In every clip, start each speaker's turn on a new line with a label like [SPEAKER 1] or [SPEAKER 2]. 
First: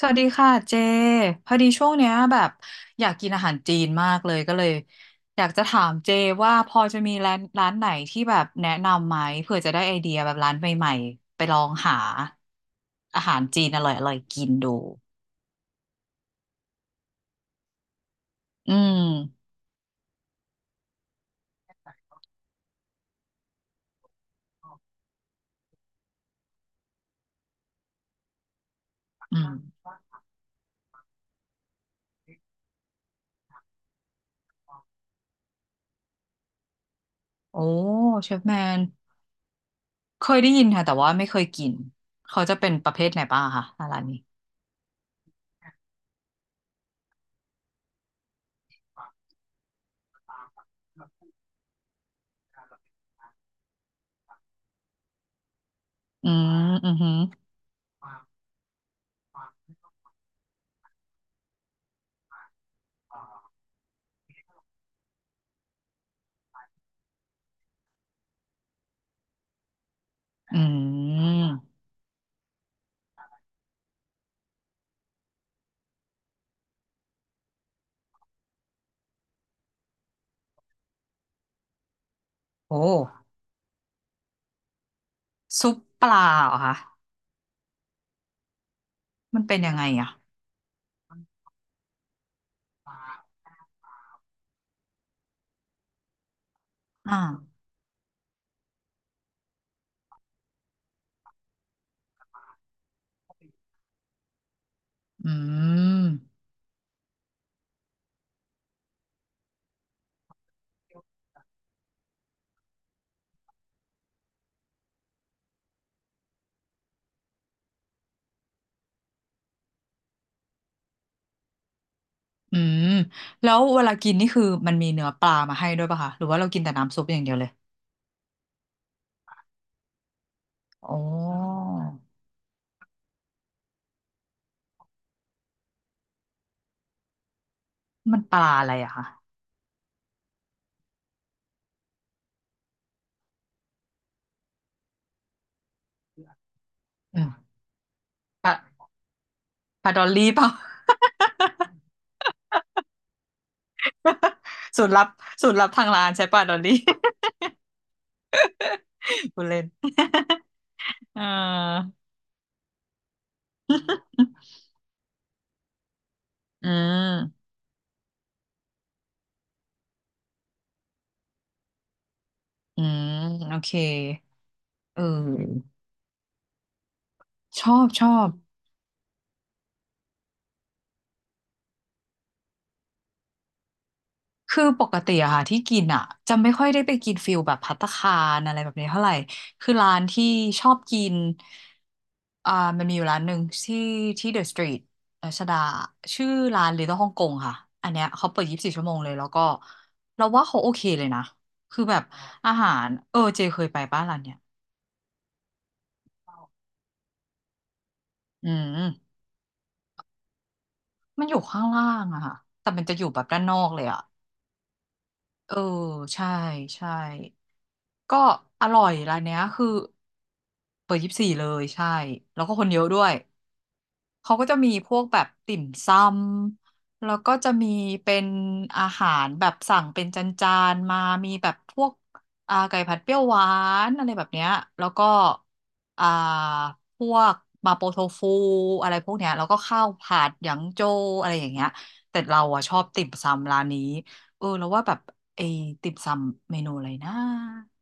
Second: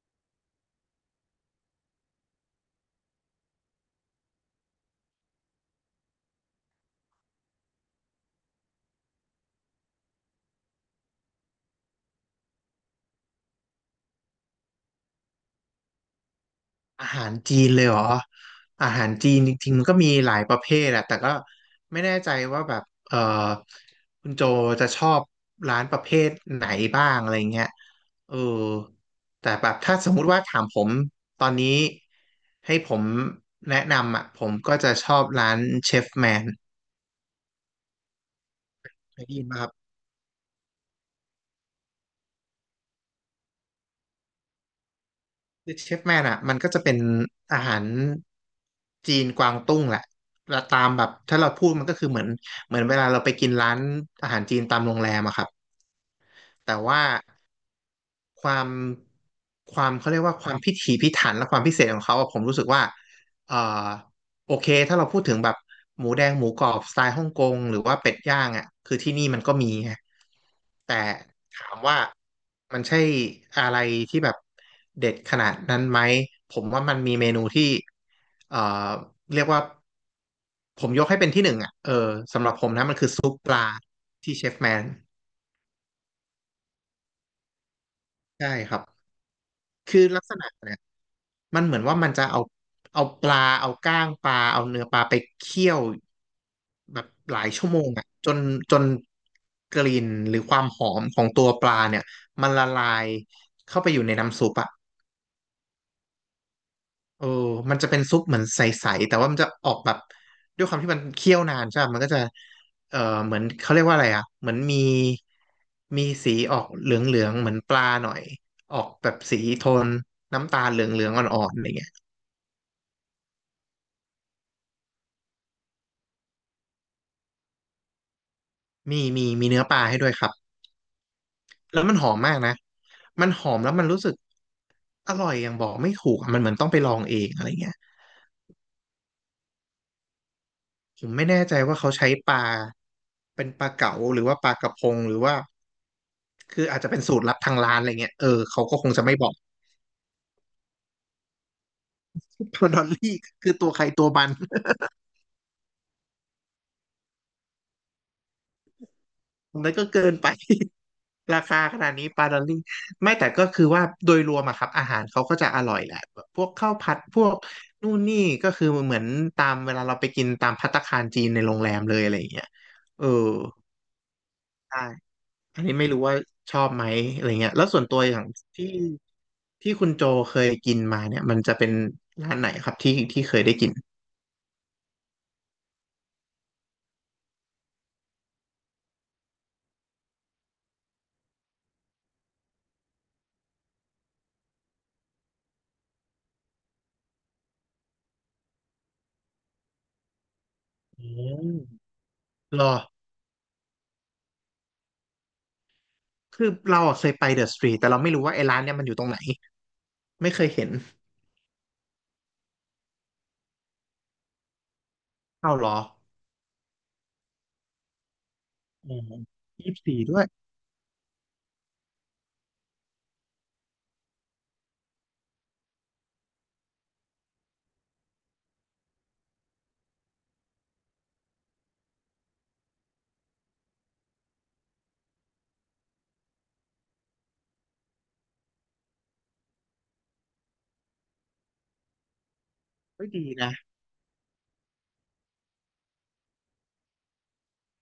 [SPEAKER 1] สวัสดีค่ะเจพอดีช่วงเนี้ยแบบอยากกินอาหารจีนมากเลยก็เลยอยากจะถามเจว่าพอจะมีร้านไหนที่แบบแนะนำไหมเผื่อจะได้ไอเดียแบบร้านใหม่ๆไปลองหาอาหารจีนอร่อยๆกินดู
[SPEAKER 2] อาหารจีนเลยเหรอ
[SPEAKER 1] อื
[SPEAKER 2] อาหารจีน
[SPEAKER 1] ม
[SPEAKER 2] จริงๆมันก็มีหลายประเภทอะแต่ก็ไม่แน่ใจว่าแบบเออคุณโจจะชอบร้านประเภทไหนบ้างอะไรเงี้ยเออ
[SPEAKER 1] อืม
[SPEAKER 2] แต่แบบถ้าสมมุติว่าถามผมตอนนี้ให้ผมแนะนำอะผมก็จะชอบร้านเชฟแมน
[SPEAKER 1] โอ้เชฟแมน
[SPEAKER 2] ได้ยินป่ะครับ
[SPEAKER 1] เคยได้ยินค่ะแต่ว่าไม่เคยกินเขาจะเป็นประเภทไหนบ้างคะร้านนี้
[SPEAKER 2] คือเชฟแมนอ่ะมันก็จะเป็นอาหารจีนกวางตุ้งแหละแล้วตามแบบถ้าเราพูดมันก็คือเหมือนเวลาเราไปกินร้านอาหารจีนตามโรงแรมอะครับ
[SPEAKER 1] อืม
[SPEAKER 2] แต่
[SPEAKER 1] อือ
[SPEAKER 2] ว่า
[SPEAKER 1] หือ
[SPEAKER 2] ความความเขาเรียกว่าความพิถีพิถันและความพิเศษของเขาอะผมรู้สึกว่าเอ่อโอเคถ้าเราพูดถึงแบบหมูแดงหมูกรอบสไตล์ฮ่องกงหรือว่าเป็ดย่างอะคือที่นี่มันก็มีไง
[SPEAKER 1] อื
[SPEAKER 2] แต่ถาม
[SPEAKER 1] ม
[SPEAKER 2] ว่า มันใช่อะไรที่แบบเด็ดขนาดนั้นไหมผมว่ามันมีเมนูที่เอ่อเรียกว่าผมยกให้เป็นที่หนึ่งอ่ะสำหรับผม
[SPEAKER 1] โอ
[SPEAKER 2] นะมันคือ
[SPEAKER 1] ้
[SPEAKER 2] ซุปปลาที่เชฟแมน
[SPEAKER 1] ซุปปลาเหรอคะ
[SPEAKER 2] ใช่ครับ
[SPEAKER 1] มันเป็นยังไง
[SPEAKER 2] คือ
[SPEAKER 1] อ่ะ
[SPEAKER 2] ลักษณะเนี่ยมันเหมือนว่ามันจะเอาปลาเอาก้างปลาเอาเนื้อปลาไปเคี่ยวแบบ
[SPEAKER 1] อ
[SPEAKER 2] หลาย
[SPEAKER 1] ่า
[SPEAKER 2] ชั่วโมงอ่ะจนกลิ่นหรือความหอมของตัวปลาเนี่ยมันละลายเข้าไปอยู่ในน้ำซุปอ่ะ
[SPEAKER 1] อืม
[SPEAKER 2] เออมันจะเป็นซุปเหมือนใสๆแต่ว่ามันจะออกแบบด้วยความที่มันเคี่ยวนานใช่ไหมมันก็จะเออเหมือนเขาเรียกว่าอะไรอ่ะเหมือนมีมีสีออกเหลืองๆเหมือนปลาหน่อยออกแบบสีโทนน้ำตาลเหลืองๆอ่อนๆอะไรเงี้ย
[SPEAKER 1] อืมแล้วเวลากินนี่คือมันมีเนื้อปลามาให้ด้วยป่ะคะหรือว่าเรากินแต่น้ำซุปอย่างเดียวเลย
[SPEAKER 2] มีเนื้อปลาให้ด้วยครับ
[SPEAKER 1] อ๋อ
[SPEAKER 2] แล้วมันหอมมากนะมันหอมแล้วมันรู้สึกอร่อยอย่างบอกไม่ถูกอะมันเหมือนต้องไปลองเองอะไรเงี้ย
[SPEAKER 1] มันปลาอะไรอะคะ
[SPEAKER 2] ผมไม่แน่ใจว่าเขาใช้ปลาเป็นปลาเก๋าหรือว่าปลากระพงหรือว่า คืออาจจะเป็นสู
[SPEAKER 1] อื
[SPEAKER 2] ตรลับ
[SPEAKER 1] ม
[SPEAKER 2] ทางร้านอะไรเงี้ย
[SPEAKER 1] ป
[SPEAKER 2] เขาก็ค
[SPEAKER 1] ลา
[SPEAKER 2] งจะไม่บอก
[SPEAKER 1] ปลาดอลลี่เปล่า
[SPEAKER 2] ปลาดอลลี่คือตัวใครตัวมัน
[SPEAKER 1] สูตรลับสูตรลับทางร้านใช้ปลาดอลลี่ คุณเล่น
[SPEAKER 2] นั่นก็เกินไป
[SPEAKER 1] เ
[SPEAKER 2] ราคาข
[SPEAKER 1] อ
[SPEAKER 2] นาดนี้ปลาดอลลี่ไม่แต่ก็คือว่าโดยรวมอะครับอาหารเขาก็จะอร่อยแหละแบบพวก
[SPEAKER 1] ออื
[SPEAKER 2] ข้าวผั
[SPEAKER 1] ม
[SPEAKER 2] ดพวกนู่นนี่ก็คือเหมือนตามเวลาเราไปกินตามภัตตาคารจีนในโรงแรมเลยอะไรอย่างเงี้ย
[SPEAKER 1] อื
[SPEAKER 2] เอ
[SPEAKER 1] ม
[SPEAKER 2] อ
[SPEAKER 1] โอเค
[SPEAKER 2] ใช่
[SPEAKER 1] เอ
[SPEAKER 2] อัน
[SPEAKER 1] อ
[SPEAKER 2] นี้ไม่รู้ว่าชอบไหมอะไรเงี้ย
[SPEAKER 1] ช
[SPEAKER 2] แล้ว
[SPEAKER 1] อ
[SPEAKER 2] ส่วน
[SPEAKER 1] บ
[SPEAKER 2] ตั
[SPEAKER 1] ช
[SPEAKER 2] ว
[SPEAKER 1] อ
[SPEAKER 2] อย่าง
[SPEAKER 1] บ
[SPEAKER 2] ที่ที่คุณโจเคยกินมาเนี่ยมันจะเป็นร้านไหนครับที่เคยได้กิน
[SPEAKER 1] คือปกติอะค่ะที่กินอะจะไม่ค่อยได้ไปกินฟิลแบบภัตตาคารอะไรแบบนี้เท่าไหร่คือร้านที่ชอบกิน อ่ามันมีอยู่ร้านหนึ่งที่เดอะสตรีทรัชดาชื่อร้าน l i t เ l e ้ลฮ่องกงค่ะอันเนี้ยเขาเปิด24 ชั่วโมงเลยแล้วก็เราว่าเขาโอเคเล
[SPEAKER 2] อื
[SPEAKER 1] ยนะ
[SPEAKER 2] ม
[SPEAKER 1] คือแบบอา
[SPEAKER 2] ร
[SPEAKER 1] หา
[SPEAKER 2] อ
[SPEAKER 1] รเออเจเคยไปป้าร้านเนี้ย
[SPEAKER 2] คือเราอะเคยไปเดอะสตรีทแต่เราไม่รู้ว่าไอ้
[SPEAKER 1] อื
[SPEAKER 2] ร้านเนี่ย
[SPEAKER 1] ม
[SPEAKER 2] มันอยู่ตรงไหนไม่เคยเห็น
[SPEAKER 1] มันอยู่ข้างล่างอะค่ะแต่มันจะอยู่แบบด้านนอกเลยอะเอ
[SPEAKER 2] เอา
[SPEAKER 1] อ
[SPEAKER 2] เหรอ
[SPEAKER 1] ใช่ใช่ก็อร่อย
[SPEAKER 2] อ๋อ
[SPEAKER 1] ร้านเนี้ยคื
[SPEAKER 2] ยี่
[SPEAKER 1] อ
[SPEAKER 2] สิบสี่ด้วย
[SPEAKER 1] เปิดยี่สิบสี่เลยใช่แล้วก็คนเยอะด้วย เขาก็จะมีพวกแบบติ่มซำแล้วก็จะมีเป็นอาหารแบบสั่งเป็นจานๆมามีแบบพวกไก่ผัดเปรี้ยวหวานอะไรแบบเนี้ยแล้วก็อ่าพวกมาโปโทฟูอะไรพวกเนี้ยแล้วก็ข้าวผัดหยางโจวอะไรอย่างเงี้ยแต่เราอะชอบติ่
[SPEAKER 2] เฮ้
[SPEAKER 1] ม
[SPEAKER 2] ยดี
[SPEAKER 1] ซำ
[SPEAKER 2] นะ
[SPEAKER 1] ร้านนี้เออแล้วว่าแบบไอ้ติ่มซำเมนูอะไรนะ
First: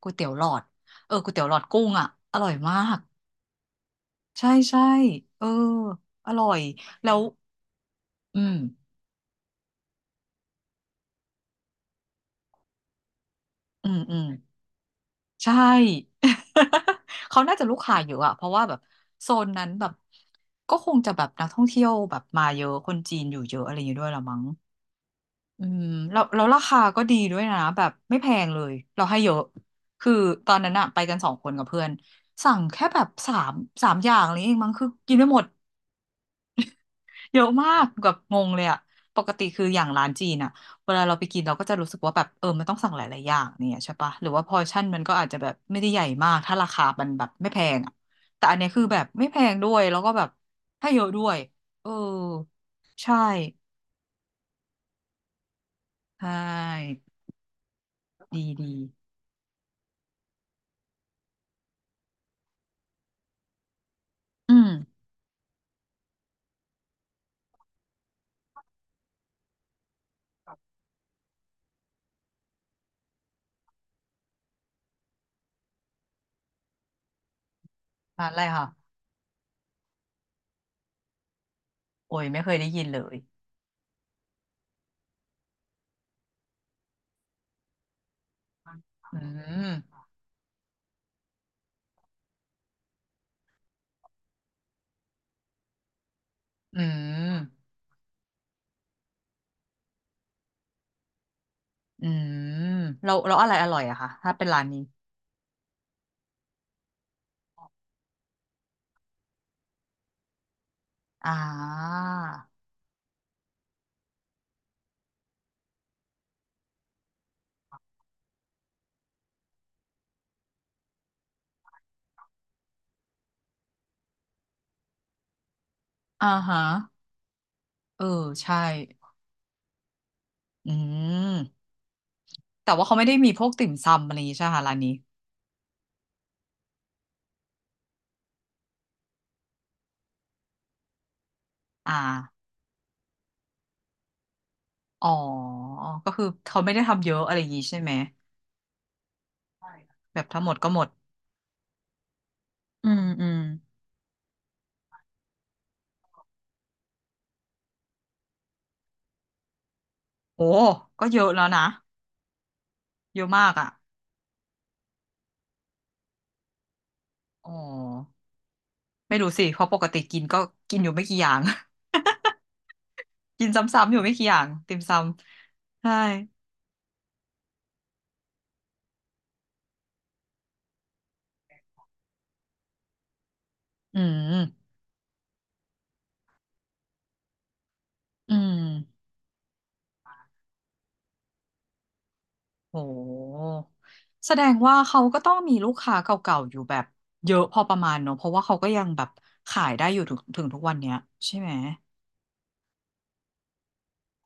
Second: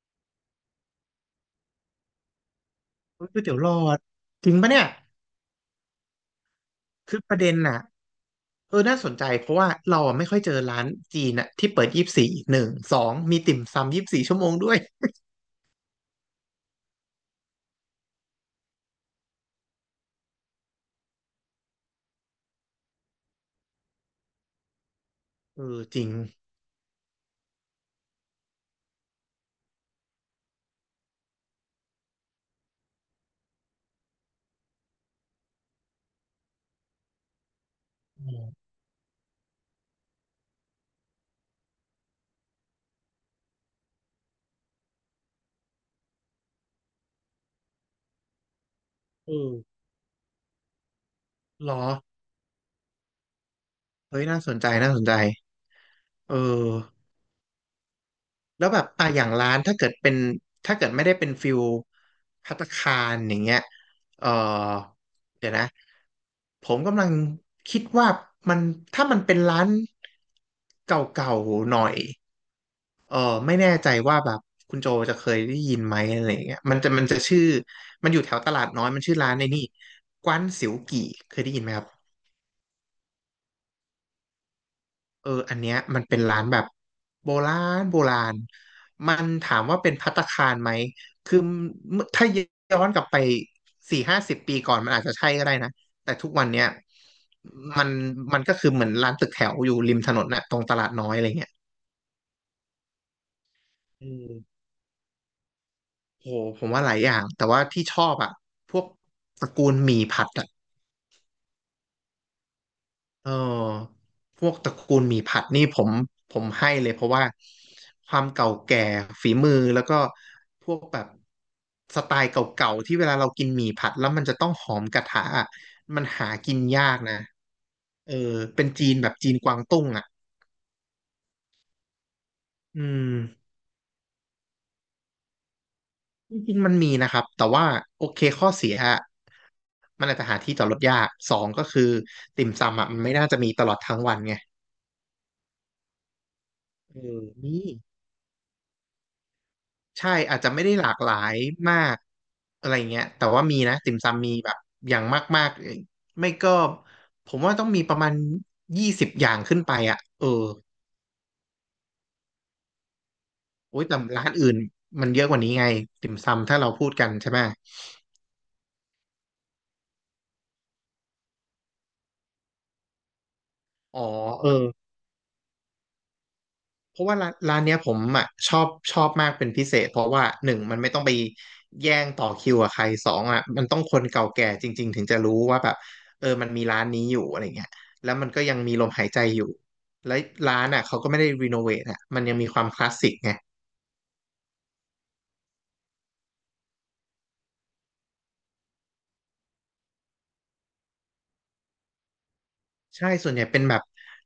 [SPEAKER 1] ก๋วยเตี๋ยวหลอดเออก๋วยเตี๋ยวหลอดกุ้งอ่ะอร่อยมาก
[SPEAKER 2] เฮ้ยก๋วยเตี๋ยวหลอดจ
[SPEAKER 1] ใช่
[SPEAKER 2] ริงปะ
[SPEAKER 1] ใช่
[SPEAKER 2] เนี่ย
[SPEAKER 1] เอออร่อยแล้
[SPEAKER 2] คื
[SPEAKER 1] ว
[SPEAKER 2] อประเด็นน่ะ
[SPEAKER 1] อืม
[SPEAKER 2] น่าสนใจเพราะว่าเราอะไม่ค่อยเจอร้านจีนอะที่เปิดยี่สิบสี่หนึ่งสองมีติ่ม
[SPEAKER 1] อื
[SPEAKER 2] ซำ
[SPEAKER 1] ม
[SPEAKER 2] ยี่สิบ
[SPEAKER 1] อื
[SPEAKER 2] สี่
[SPEAKER 1] ม
[SPEAKER 2] ชั่วโมงด้วย
[SPEAKER 1] ใช่ เขาน่าจะลูกค้าเยอะอะเพราะว่าแบบโซนนั้นแบบก็คงจะแบบนักท่องเที่ยวแบบมาเยอะคนจีนอยู่เยอะอะไรอย่างงี้ด้วยละมั้งอืม
[SPEAKER 2] จริง
[SPEAKER 1] แล้วแล้วราคาก็ดีด้วยนะแบบไม่แพงเลยเราให้เยอะคือตอนนั้นอะไปกันสองคนกับเพื่อนสั่งแค่แบบสามอย่างอะไรเองมั้งคือกินไม่หมด เยอะมากแบบง
[SPEAKER 2] เ
[SPEAKER 1] งเลยอะปกติคืออย่างร้านจีนอะเวลาเราไปกินเราก็จะรู้สึกว่าแบบเออมันต้องสั่งหลายๆอย่างเนี่ยใช่ปะหรือว่าพอร์ชั่นมันก็อาจจะแบบไม่ได้ใหญ่มากถ้าราคามันแบบไม่แพงอะแต่อันเนี้ยคือแบบไม่แพงด้ว
[SPEAKER 2] อ
[SPEAKER 1] ย
[SPEAKER 2] อ
[SPEAKER 1] แล้วก็แบบให้เยอะด้วย
[SPEAKER 2] เหรอ
[SPEAKER 1] เออใช่
[SPEAKER 2] เฮ้ยน่าสนใจน่าสนใจ
[SPEAKER 1] ใช
[SPEAKER 2] เออ
[SPEAKER 1] ่ดี
[SPEAKER 2] แล้ว
[SPEAKER 1] ดี
[SPEAKER 2] แบบอ่ะอย่างร้านถ้าเกิดเป็นถ้าเกิดไม่ได้เป็นฟิลภัตตาคารอย่างเงี้ยเออ
[SPEAKER 1] อืม
[SPEAKER 2] เดี๋ยวนะผมกำลังคิดว่ามันถ้ามันเป็นร้านเก่าๆหน่อยเออไม่แน่ใจว่าแบบคุณโจจะเคยได้ยินไหมอะไรอย่างเงี้ยมันจะชื่อมันอยู่
[SPEAKER 1] ร้าน
[SPEAKER 2] แถ
[SPEAKER 1] อะ
[SPEAKER 2] ว
[SPEAKER 1] ไร
[SPEAKER 2] ตลา
[SPEAKER 1] ค่ะ
[SPEAKER 2] ดน้อยมันชื่อร้านในนี่กว้านสิวกี่เคยได้ยินไหมครับ
[SPEAKER 1] โอ้ยไม่เคยได้ยินเลย
[SPEAKER 2] อันเนี้ยมันเป็นร้านแบบโบราณโบราณมั
[SPEAKER 1] อื
[SPEAKER 2] นถามว่าเป็น
[SPEAKER 1] ม
[SPEAKER 2] ภัตตาคารไหม คือเมื่อถ้าย้อนกลับไปสี่ห้าสิบปีก่อนมันอาจจะใช่ก็ได้นะ แต่ทุกวันเนี้ย
[SPEAKER 1] อืม
[SPEAKER 2] มันมันก็คือเหมือนร้านตึกแถวอยู่ริมถนนน่ะตรงตลาดน้อยอะไรเงี้ย
[SPEAKER 1] อืมเราอะไรอร่อยอะ
[SPEAKER 2] อื
[SPEAKER 1] คะถ้า
[SPEAKER 2] ม
[SPEAKER 1] เป็นร้านนี้
[SPEAKER 2] โหผมว่าหลายอย่าง แต่ว่าที่ชอบอ่ะพวกตระกูลหมี่ผัดอ่ะ
[SPEAKER 1] อ่า
[SPEAKER 2] เออพวกตระกูลหมี่ผัดนี่ผมให้เลยเพราะว่าความเก่าแก่ฝีมือแล้วก็พวกแบบสไตล์เก่าๆที่เวลาเรากินหมี่ผัดแล้วมันจะต้องหอมกระทะอะมัน
[SPEAKER 1] อ่า
[SPEAKER 2] หากิ
[SPEAKER 1] ฮะ
[SPEAKER 2] นยากนะ
[SPEAKER 1] เออ
[SPEAKER 2] เออ
[SPEAKER 1] ใช่
[SPEAKER 2] เป็นจีนแบบจีนกวางตุ้งอ่ะ
[SPEAKER 1] อืมแต่
[SPEAKER 2] อื
[SPEAKER 1] ว่าเขาไม่
[SPEAKER 2] ม
[SPEAKER 1] ได้มีพวกติ่มซำอะไรอย่างงี้ใช่ไหมคะร้านนี้
[SPEAKER 2] จริงๆมันมีนะครับแต่ว่าโอเคข้อเสียอะมันอาจจะหาที่จอดรถยากสองก็คือ
[SPEAKER 1] อ่า
[SPEAKER 2] ติ่มซำอ่ะมันไม่น่าจะมีตลอดทั้งวันไง
[SPEAKER 1] อ๋อก็คือเขาไม่ได้
[SPEAKER 2] เอ
[SPEAKER 1] ทำเยอะอะไรอย่าง
[SPEAKER 2] มี
[SPEAKER 1] งี้ใช่ไหมใช่ค่ะ
[SPEAKER 2] ใช่
[SPEAKER 1] แบบ
[SPEAKER 2] อา
[SPEAKER 1] ถ้า
[SPEAKER 2] จ
[SPEAKER 1] ห
[SPEAKER 2] จะ
[SPEAKER 1] มด
[SPEAKER 2] ไม่
[SPEAKER 1] ก็
[SPEAKER 2] ได้
[SPEAKER 1] หม
[SPEAKER 2] ห
[SPEAKER 1] ด
[SPEAKER 2] ลากหลายมากอะไร
[SPEAKER 1] อื
[SPEAKER 2] เงี้
[SPEAKER 1] ม
[SPEAKER 2] ย
[SPEAKER 1] อื
[SPEAKER 2] แต่
[SPEAKER 1] ม
[SPEAKER 2] ว่ามีนะติ่มซำมีแบบอย่างมากๆไม่ก็ผมว่าต้องมีประมาณ20 อย่างขึ้นไปอ่ะ
[SPEAKER 1] โอ้ก็เยอะแล้วนะเยอะมากอ่ะ
[SPEAKER 2] โอ้ยแต่ร้านอื่นมันเยอะกว่านี้ไงติ่มซำถ้าเราพูดกันใช่ไหม
[SPEAKER 1] อ๋อไม่รู้สิเพราะปกติกินก็กินอยู่ไม่กี่อย่าง กินซ้ำๆอ
[SPEAKER 2] อ๋
[SPEAKER 1] ยู่
[SPEAKER 2] อ
[SPEAKER 1] ไม่กี่อย่า
[SPEAKER 2] เอ
[SPEAKER 1] ง
[SPEAKER 2] อ
[SPEAKER 1] ติ่มซำใช่
[SPEAKER 2] เพราะว่าร้านเนี้ยผมอ่ะชอบชอบมากเป็นพิเศษเพราะว่าหนึ่งมันไม่ต้องไปแย่งต่อคิวกับใครสองอ่ะมันต้องค
[SPEAKER 1] อื
[SPEAKER 2] นเก่าแก่จ
[SPEAKER 1] ม
[SPEAKER 2] ริงๆถึงจะรู้ว่าแบบเออมันมีร้านนี้อยู่อะไรเงี้ยแล้วมัน
[SPEAKER 1] อื
[SPEAKER 2] ก็ยั
[SPEAKER 1] ม
[SPEAKER 2] งมีลมหายใจอยู่แล้วร้านอ่ะเขาก็ไม่ได้รีโนเวทอ่ะมันยังมีความ
[SPEAKER 1] โ
[SPEAKER 2] คลาสสิกไง
[SPEAKER 1] หแสดงว่าเขาก็ต้องมีลูกค้าเก่าๆอยู่แบบเยอะพอประมาณเนอะ เพราะว่าเขาก็ยังแบบขายได้อยู่ถึงทุกวันเนี้ยใช่ไหม
[SPEAKER 2] ใช่ส่วนใหญ่เป็นแบบ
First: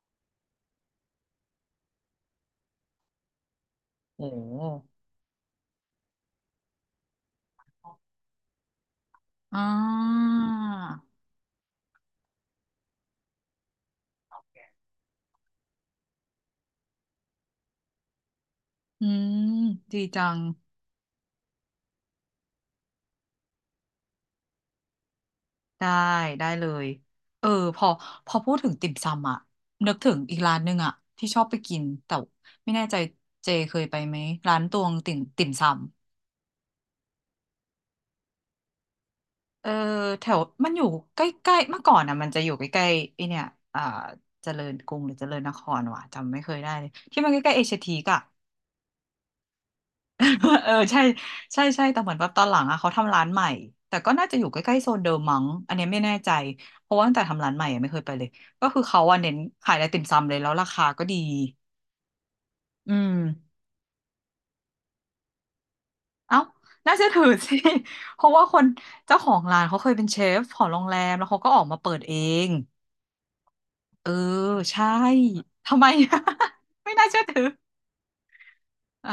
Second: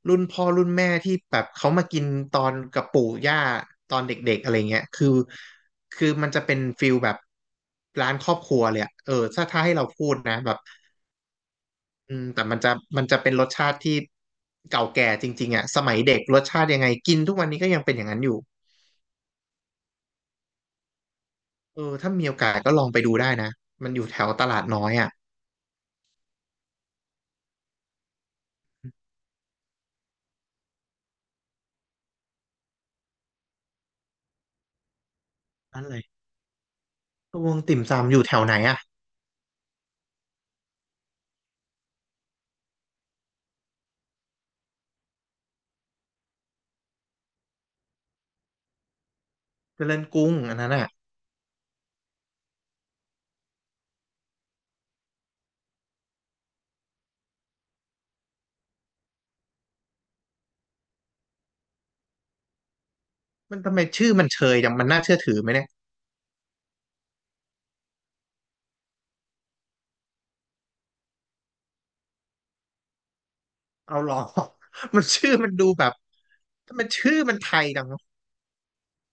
[SPEAKER 2] รุ่นพ่อรุ่นแม่ที่แบบเขามากินตอนกับปู่ย่าตอน
[SPEAKER 1] โอ
[SPEAKER 2] เด็กๆอะไรเงี้ย
[SPEAKER 1] ้
[SPEAKER 2] คือมันจะเป็นฟิลแบบร้านครอบครัวเลยอะเออถ้า
[SPEAKER 1] อ่
[SPEAKER 2] ถ้าให้เราพูด
[SPEAKER 1] า
[SPEAKER 2] นะแบบ อืมแต่มันจะเป็นรสชาติที่เก่าแก่จริงๆอ่ะสมัยเด็กรสชาติยังไงกินทุกวันนี้ก็ยังเป็นอย่างนั้นอยู่
[SPEAKER 1] อืม ดีจัง
[SPEAKER 2] เออถ้ามีโอกาสก็ลองไปดูได้นะมันอยู่แถวตลาดน้อยอ่ะ
[SPEAKER 1] ได้ได้เลย เออพอพูดถึงติ่มซำอะนึกถึงอีกร้านหนึ่งอะที่ชอบไปกินแต่ไม่แน่ใจเจเคยไปไหมร้านตวงติ่มติ่มซำ
[SPEAKER 2] นั่นเลยตวงติ่มซำอยู่แถวไหนอ่ะ
[SPEAKER 1] เออแถวมันอยู่ใกล้ๆเมื่อก่อนอ่ะมันจะอยู่ใกล้ๆไอเนี่ยอ่าเจริญกรุงหรือเจริญนครวะจำไม่เคยได้เลยที่มันใกล้ๆเอชทีกอะ
[SPEAKER 2] เจริญกรุงอัน นั้
[SPEAKER 1] เอ
[SPEAKER 2] น
[SPEAKER 1] อ
[SPEAKER 2] อ่ะ
[SPEAKER 1] ใช่ใช่ใช่แต่เหมือนแบบตอนหลังอะเขาทำร้านใหม่แต่ก็น่าจะอยู่ใกล้ๆโซนเดิมมั้งอันเนี้ยไม่แน่ใจเพราะว่าตั้งแต่ทำร้านใหม่อะไม่เคยไปเลยก็คือเขาอะเน้นขายไอติมซำเลยแล้วราคาก็ดีอืม
[SPEAKER 2] มันทำไมชื่อมันเชยจังมันน่าเชื่อถือไหมเนี่ย
[SPEAKER 1] เอ้าน่าเชื่อถือสิ เพราะว่าคนเจ้าของร้านเขาเคยเป็นเชฟของโรงแรมแล้วเขาก็ออกมาเปิดเอง
[SPEAKER 2] เอา
[SPEAKER 1] เอ
[SPEAKER 2] ห
[SPEAKER 1] อ
[SPEAKER 2] รอ
[SPEAKER 1] ใช่
[SPEAKER 2] มันชื่อมันดู
[SPEAKER 1] ทำ
[SPEAKER 2] แบ
[SPEAKER 1] ไม
[SPEAKER 2] บทำไม
[SPEAKER 1] ไม่น่า
[SPEAKER 2] ชื่อ
[SPEAKER 1] เชื่อ
[SPEAKER 2] มัน
[SPEAKER 1] ถือ
[SPEAKER 2] ไทยจังเนอะ
[SPEAKER 1] อ่า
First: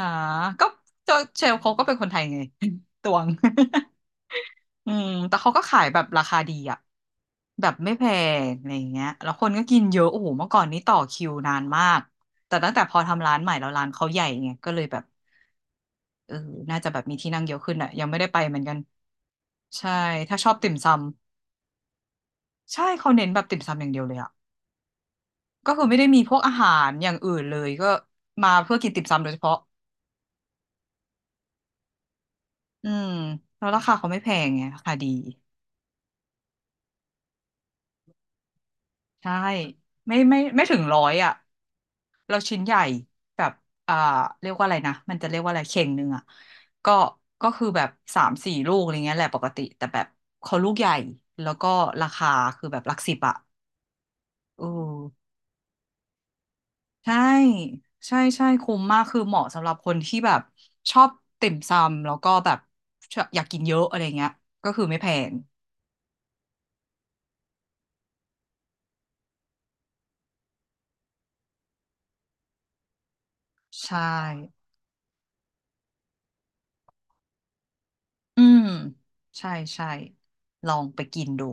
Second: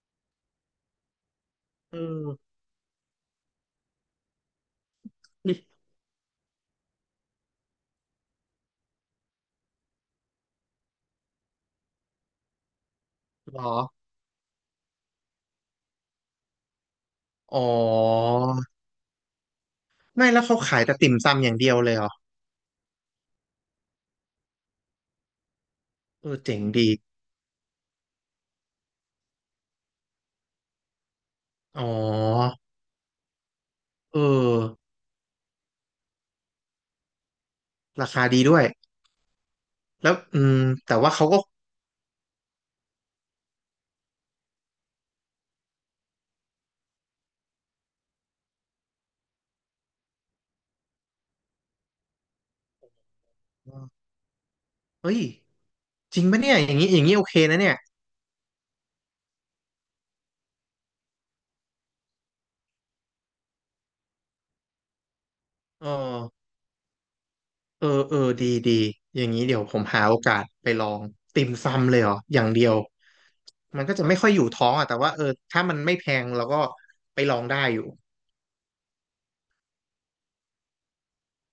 [SPEAKER 1] ก็เจอเชลเขาก็เป็
[SPEAKER 2] เอ
[SPEAKER 1] นคนไทยไง
[SPEAKER 2] อ
[SPEAKER 1] ตวง อืมแต่เขาก็
[SPEAKER 2] ่
[SPEAKER 1] ขายแบบราคาดีอ่ะแบบไม่แพงอะไรอย่างเงี้ยแล้วคนก็กินเยอะโอ้โหเมื่อก่อนนี้ต่อคิวนานมากแต่ตั้งแต่พอทำร้านใหม่
[SPEAKER 2] หรอ
[SPEAKER 1] แล้วร้านเขาใหญ่ไงก็เลยแบบเออน่าจะแบบมีที่นั่งเย
[SPEAKER 2] อ๋
[SPEAKER 1] อะ
[SPEAKER 2] อ
[SPEAKER 1] ขึ้นอ่ะยังไม่ได้ไปเหมือนกันใช่
[SPEAKER 2] ไม่
[SPEAKER 1] ถ้า
[SPEAKER 2] แล้ว
[SPEAKER 1] ชอบ
[SPEAKER 2] เขา
[SPEAKER 1] ติ่ม
[SPEAKER 2] ขาย
[SPEAKER 1] ซำ
[SPEAKER 2] แต่ติ่มซำอย่างเดียวเลยเหรอ
[SPEAKER 1] ใช่เขาเน้นแบบติ่มซำอย่างเดียวเลยอ่ะก็คือไม่ได้มี
[SPEAKER 2] เอ
[SPEAKER 1] พ
[SPEAKER 2] อ
[SPEAKER 1] วกอา
[SPEAKER 2] เจ๋ง
[SPEAKER 1] หา
[SPEAKER 2] ดี
[SPEAKER 1] รอย่างอื่นเลยก็มาเพื่อกินติ่มซำโดยเฉพาะ
[SPEAKER 2] อ๋อ
[SPEAKER 1] อืมแล้วราคาเขา
[SPEAKER 2] เอ
[SPEAKER 1] ไม่
[SPEAKER 2] อ
[SPEAKER 1] แพงไงราคาดี
[SPEAKER 2] ราคาดีด้วย
[SPEAKER 1] ใช่
[SPEAKER 2] แล้ว
[SPEAKER 1] ไม่ไม่
[SPEAKER 2] อืม
[SPEAKER 1] ไม่ถึง
[SPEAKER 2] แต่
[SPEAKER 1] ร้อ
[SPEAKER 2] ว่า
[SPEAKER 1] ย
[SPEAKER 2] เขา
[SPEAKER 1] อ่ะ
[SPEAKER 2] ก็
[SPEAKER 1] เราชิ้นใหญ่แบบอ่าเรียกว่าอะไรนะมันจะเรียกว่าอะไรเข่งหนึ่งอ่ะก็ก็คือแบบ3-4 ลูกอะไรเงี้ยแหละปกติแต่แบบเขาลูกใหญ่แล้วก็ราคาคือแบบหลักสิบอ่ะเอ
[SPEAKER 2] เฮ้ย
[SPEAKER 1] อ
[SPEAKER 2] จริงปะเนี่ยอย่างนี้อย่าง
[SPEAKER 1] ใช่
[SPEAKER 2] นี้โอเคนะเนี่ย
[SPEAKER 1] ใช่ใช่คุ้มมากคือเหมาะสำหรับคนที่แบบชอบติ่มซำแล้วก็แบบชอบอยากกินเยอะอะไรเงี้ยก็คือไม่แพง
[SPEAKER 2] เออเออเออดีดีอย่างนี้เดี๋ยวผมหาโอกาสไปลองติ่มซำเลยเหรออย่างเดียวมันก็
[SPEAKER 1] ใช่
[SPEAKER 2] จะไม่ค่อยอยู่ท้องอ่ะแต่ว่าเออถ้ามันไม่แพงเราก็ไปลองได้อยู่
[SPEAKER 1] อืมใช่ใช่ลองไปกินดู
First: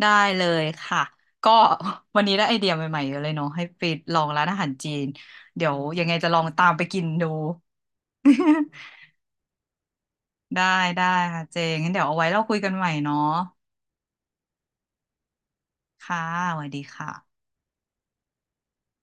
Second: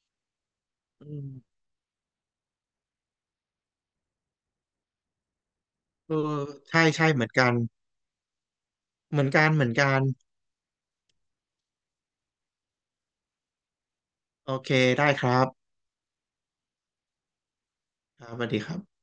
[SPEAKER 1] ได้เลยค่ะ
[SPEAKER 2] อืม
[SPEAKER 1] ก็ วันนี้ได้ไอเดียใหม่ๆเยอะเลยเนาะให้ไปลองร้านอาหารจีนเดี๋ยวยังไง
[SPEAKER 2] เออ
[SPEAKER 1] จะลองตามไป
[SPEAKER 2] ใช่
[SPEAKER 1] กิน
[SPEAKER 2] ใช่เหมื
[SPEAKER 1] ดู
[SPEAKER 2] อนกัน เหมือนกัน
[SPEAKER 1] ได้ได้ค่ะเจงงั้นเดี๋ยวเอาไว้เราคุยกันใหม่เนาะ
[SPEAKER 2] โอเคได้ครับ
[SPEAKER 1] ค่ะสวัสดีค่ะ
[SPEAKER 2] ครับสวัสดีครับ